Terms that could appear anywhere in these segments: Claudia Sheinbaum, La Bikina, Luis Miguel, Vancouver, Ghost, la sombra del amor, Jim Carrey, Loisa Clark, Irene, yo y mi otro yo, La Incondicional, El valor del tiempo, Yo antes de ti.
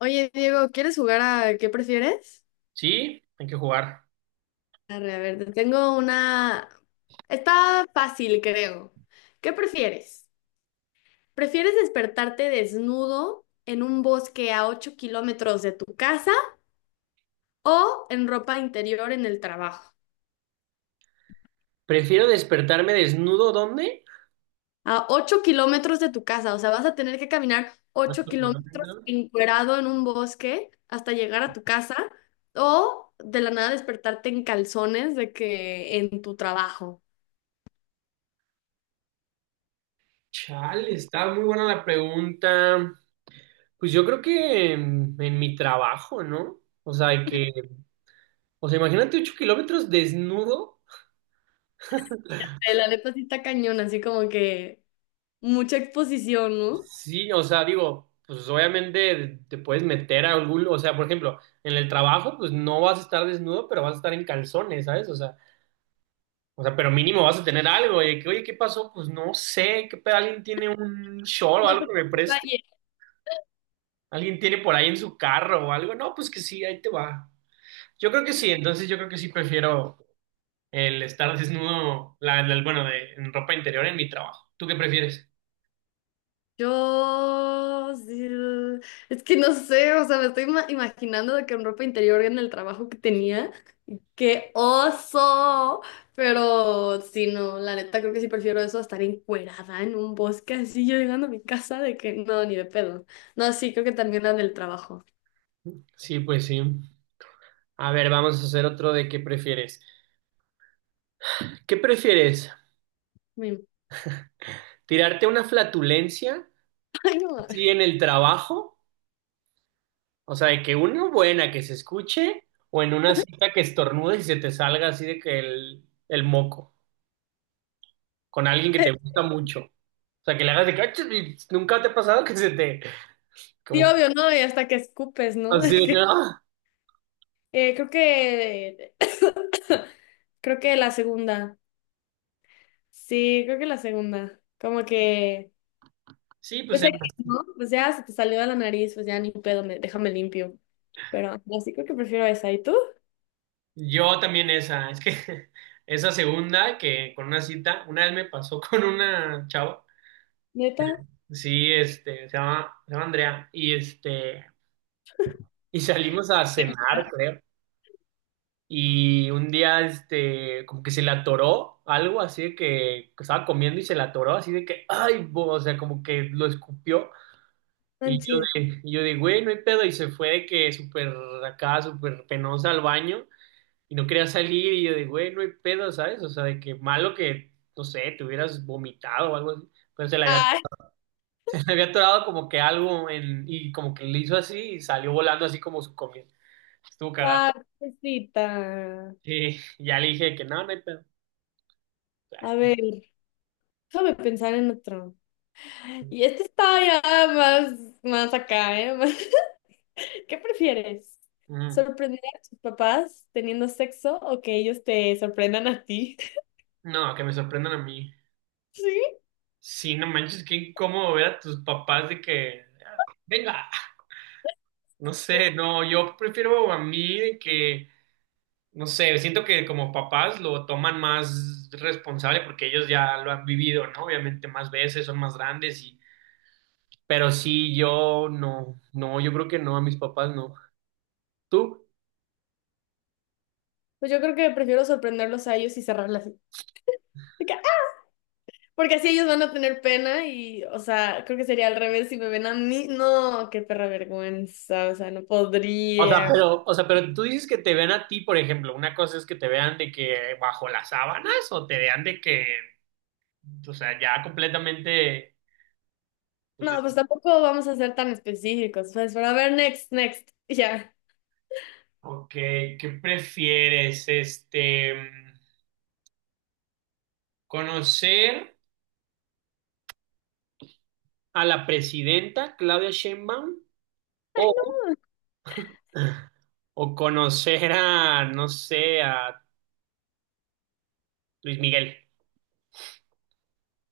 Oye, Diego, ¿quieres jugar a qué prefieres? Sí, hay que jugar. Arre, a ver, te tengo una. Está fácil, creo. ¿Qué prefieres? ¿Prefieres despertarte desnudo en un bosque a 8 kilómetros de tu casa o en ropa interior en el trabajo? Prefiero despertarme desnudo, ¿dónde? A 8 kilómetros de tu casa, o sea, vas a tener que caminar 8 kilómetros encuerado en un bosque hasta llegar a tu casa o de la nada despertarte en calzones de que en tu trabajo. Chale, está muy buena la pregunta. Pues yo creo que en mi trabajo, ¿no? O sea, imagínate 8 kilómetros desnudo. La neta sí está cañón, así como que mucha exposición, ¿no? Sí, o sea, digo, pues obviamente te puedes meter a algún, o sea, por ejemplo, en el trabajo, pues no vas a estar desnudo, pero vas a estar en calzones, ¿sabes? O sea, pero mínimo vas a tener algo, y de que, oye, ¿qué pasó? Pues no sé, ¿qué pedo? ¿Alguien tiene un short o No algo sé que me qué preste? detalle. Alguien tiene por ahí en su carro o algo. No, pues que sí, ahí te va. Yo creo que sí, entonces yo creo que sí prefiero el estar desnudo, bueno, en ropa interior en mi trabajo. ¿Tú qué prefieres? Yo, sí, es que no sé, o sea, me estoy imaginando de que en ropa interior en el trabajo que tenía, qué oso, pero sí, no, la neta creo que sí prefiero eso a estar encuerada en un bosque así yo llegando a mi casa de que no, ni de pedo. No, sí, creo que también la del trabajo. Sí, pues sí. A ver, vamos a hacer otro de qué prefieres. ¿Qué prefieres? Mm. ¿Tirarte una flatulencia? Ay, no. Sí, en el trabajo. O sea, de que una buena que se escuche o en una cita que estornudes y se te salga así de que el moco. Con alguien que te gusta mucho. O sea, que le hagas de que, "Ah, y nunca te ha pasado que se te, Sí, como, obvio, ¿no? Y hasta que escupes, ¿no? De así de que, que, "Ah". Creo que Creo que la segunda. Sí, creo que la segunda. Como que, Sí, pues pues em, aquí, ¿no? Pues ya se te salió de la nariz, pues ya ni pedo, déjame limpio. Pero no, sí creo que prefiero esa. ¿Y tú? yo también esa, es que esa segunda que con una cita, una vez me pasó con una chava, ¿Neta? sí, se llama Andrea, y salimos a Sí. cenar, creo. Y un día, como que se le atoró algo así de que estaba comiendo y se le atoró así de que, ay, bo", o sea, como que lo escupió. Y yo Manches. de, y yo de, güey, no hay pedo. Y se fue de que súper acá, súper penosa al baño y no quería salir. Y yo de, güey, no hay pedo, ¿sabes? O sea, de que malo que, no sé, te hubieras vomitado o algo así. Pero se le había, Ay, se le había atorado como que algo en, y como que le hizo así y salió volando así como su comida. Estuvo cagado. ah, pobrecita. Sí, ya le dije que no, no hay pedo. A Ah. ver, déjame pensar en otro. Y este está ya más, más acá, ¿eh? ¿Qué prefieres? Mm. ¿Sorprender a tus papás teniendo sexo o que ellos te sorprendan a ti? No, que me sorprendan a mí. Sí. Sí, no manches, qué incómodo ver a tus papás de que, "Ah, venga". No sé, no, yo prefiero a mí de que, no sé, siento que como papás lo toman más responsable porque ellos ya lo han vivido, ¿no? Obviamente más veces, son más grandes y, pero sí, yo no, no, yo creo que no, a mis papás no. ¿Tú? Pues yo creo que prefiero sorprenderlos a ellos y cerrarla así. De que, ¡ah! Porque así ellos van a tener pena y, o sea, creo que sería al revés si me ven a mí. No, qué perra vergüenza, o sea, no podría. O sea, pero tú dices que te vean a ti, por ejemplo, una cosa es que te vean de que bajo las sábanas o te vean de que, o sea, ya completamente, pues, No, de- pues tampoco vamos a ser tan específicos. Pues, pero a ver, next, next. Y ya, ok, ¿qué prefieres, conocer a la presidenta Claudia Sheinbaum o, conocer a, no sé, a Luis Miguel.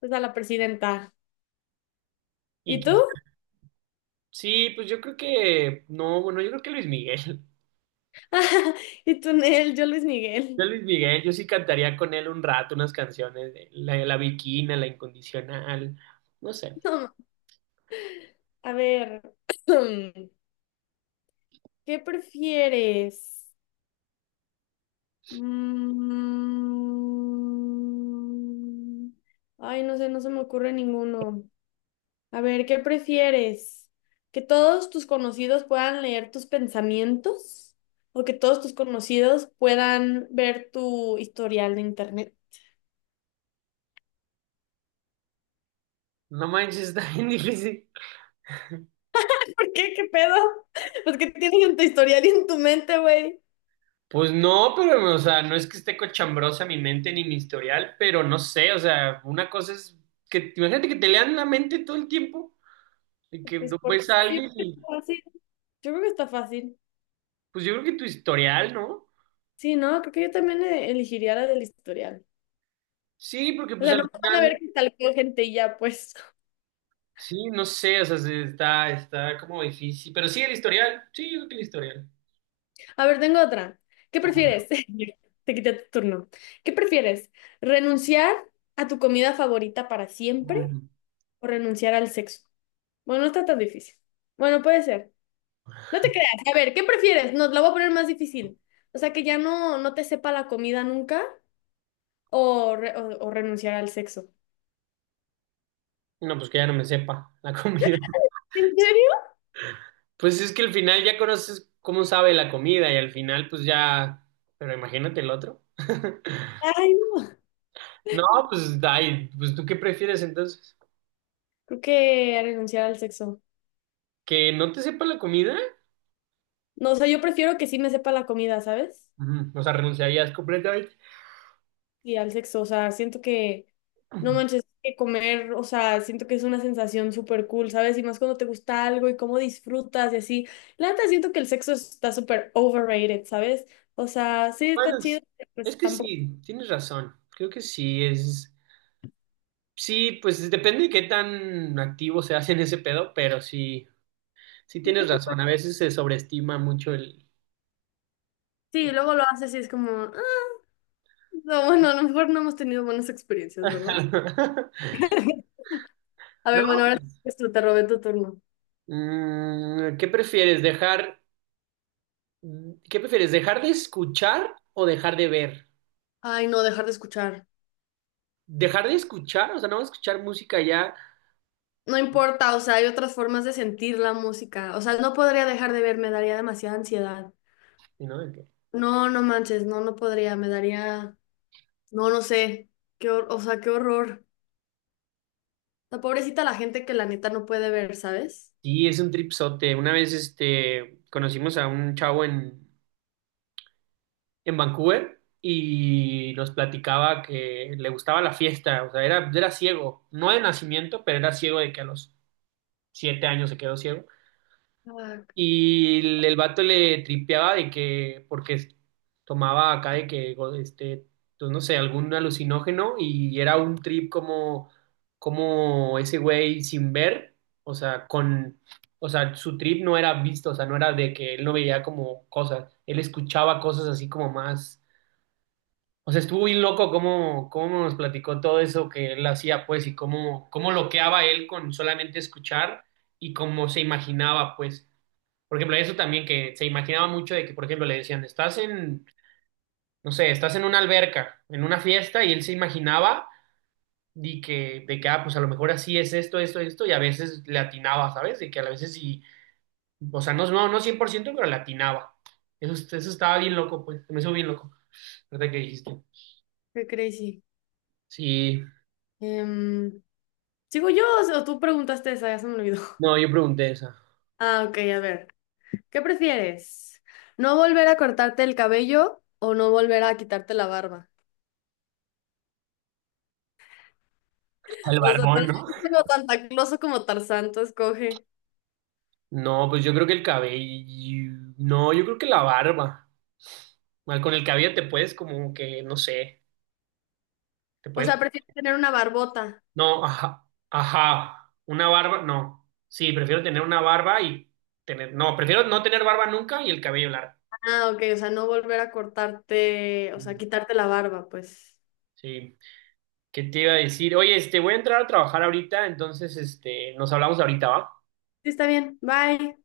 pues a la presidenta. Y ¿Y tú? sí, pues yo creo que, no, bueno, yo creo que Luis Miguel. ¿Y tú, Nel? Yo, Luis Yo Miguel. Luis Miguel, yo sí cantaría con él un rato unas canciones de La, la Bikina, La Incondicional, no sé. No, a ver, ¿qué prefieres? Mm. Ay, no sé, no se me ocurre ninguno. A ver, ¿qué prefieres? ¿Que todos tus conocidos puedan leer tus pensamientos? ¿O que todos tus conocidos puedan ver tu historial de internet? No manches, está bien difícil. ¿Por qué? ¿Qué pedo? Pues qué tienes en tu historial y en tu mente, güey. Pues no, pero, o sea, no es que esté cochambrosa mi mente ni mi historial, pero no sé, o sea, una cosa es que, imagínate que te lean la mente todo el tiempo, y que Pues no por ves eso a yo alguien creo que está y, fácil. Yo creo que está fácil. pues yo creo que tu historial, ¿no? Sí, no, creo que yo también elegiría la del historial. Sí, porque O pues sea, al no van a final, ver que tal gente y ya, pues. sí, no sé, o sea, se- está como difícil, pero sí el historial, sí, yo creo que el historial. A ver, tengo otra. ¿Qué prefieres? Te quité tu turno. ¿Qué prefieres? ¿Renunciar a tu comida favorita para siempre Mm. o renunciar al sexo? Bueno, no está tan difícil. Bueno, puede ser. No te creas. A ver, ¿qué prefieres? Nos la voy a poner más difícil. O sea, que ya no, no te sepa la comida nunca o, o renunciar al sexo. No, pues que ya no me sepa la comida. ¿En serio? Pues es que al final ya conoces cómo sabe la comida y al final pues ya, pero imagínate el otro. Ay, no. No, pues, ay, pues, ¿tú qué prefieres entonces? Creo que renunciar al sexo. ¿Que no te sepa la comida? No, o sea, yo prefiero que sí me sepa la comida, ¿sabes? Ujú. O sea, renunciarías completamente. Y al sexo. O sea, siento que, no manches, que comer, o sea, siento que es una sensación súper cool, ¿sabes? Y más cuando te gusta algo y cómo disfrutas y así. La neta, siento que el sexo está súper overrated, ¿sabes? O sea, sí está Bueno, chido, es, pero es pues que tampoco. sí, tienes razón. Creo que sí, es... Sí, pues depende de qué tan activo se hace en ese pedo, pero sí, sí tienes razón. A veces se sobreestima mucho el... Sí, luego lo haces y es como, ah, no, bueno, a lo mejor no hemos tenido buenas experiencias, ¿verdad? A ¿No? ver, bueno, ahora es te robé tu turno. Mm, ¿qué prefieres? ¿Dejar... ¿Qué prefieres? ¿Dejar de escuchar o dejar de ver? Ay, no, dejar de escuchar. ¿Dejar de escuchar? O sea, no escuchar música ya, No importa, o sea, hay otras formas de sentir la música. O sea, no podría dejar de ver, me daría demasiada ansiedad. ¿no? No, no manches, no, no podría, me daría, no, no sé, qué o sea, qué horror. La pobrecita la gente que la neta no puede ver, ¿sabes? Sí, es un tripsote. Una vez conocimos a un chavo en, Vancouver y nos platicaba que le gustaba la fiesta, o sea, era ciego, no de nacimiento, pero era ciego de que a los 7 años se quedó ciego. Ah, Y el vato le tripeaba de que, porque es- tomaba acá de que, go- pues no sé, algún alucinógeno y era un trip como ese güey sin ver, o sea, con, o sea, su trip no era visto, o sea, no era de que él no veía como cosas, él escuchaba cosas así como más, o sea, estuvo bien loco cómo nos platicó todo eso que él hacía, pues, y cómo loqueaba él con solamente escuchar y cómo se imaginaba, pues. Por ejemplo, eso también que se imaginaba mucho de que, por ejemplo, le decían, estás en, no sé, estás en una alberca, en una fiesta, y él se imaginaba de que, ah, pues a lo mejor así es esto, esto, esto, y a veces le atinaba, ¿sabes? De que a veces sí, o sea, no, no, no 100% pero le atinaba. Eso estaba bien loco, pues, me hizo bien loco, ¿verdad que dijiste? qué crazy. Sí, Em, ¿Sigo yo o sea, tú preguntaste esa? Ya se me olvidó. no, yo pregunté esa. Ah, ok, a ver. ¿Qué prefieres? ¿No volver a cortarte el cabello o no volver a quitarte la barba? El O sea, tú barbón, eres ¿no? como Santa Claus o como Tarzán, tú escoge. No, pues yo creo que el cabello, no, yo creo que la barba. Mal, con el cabello te puedes como que, no sé, te O puedes. sea, prefieres tener una barbota. No, ajá, ajá, una barba, no. Sí, prefiero tener una barba y tener, no, prefiero no tener barba nunca y el cabello largo. Ah, ok, o sea, no volver a cortarte, o sea, Mm. quitarte la barba, pues. Sí, ¿qué te iba a decir? Oye, voy a entrar a trabajar ahorita, entonces, nos hablamos ahorita, ¿va? Sí, está bien. Bye.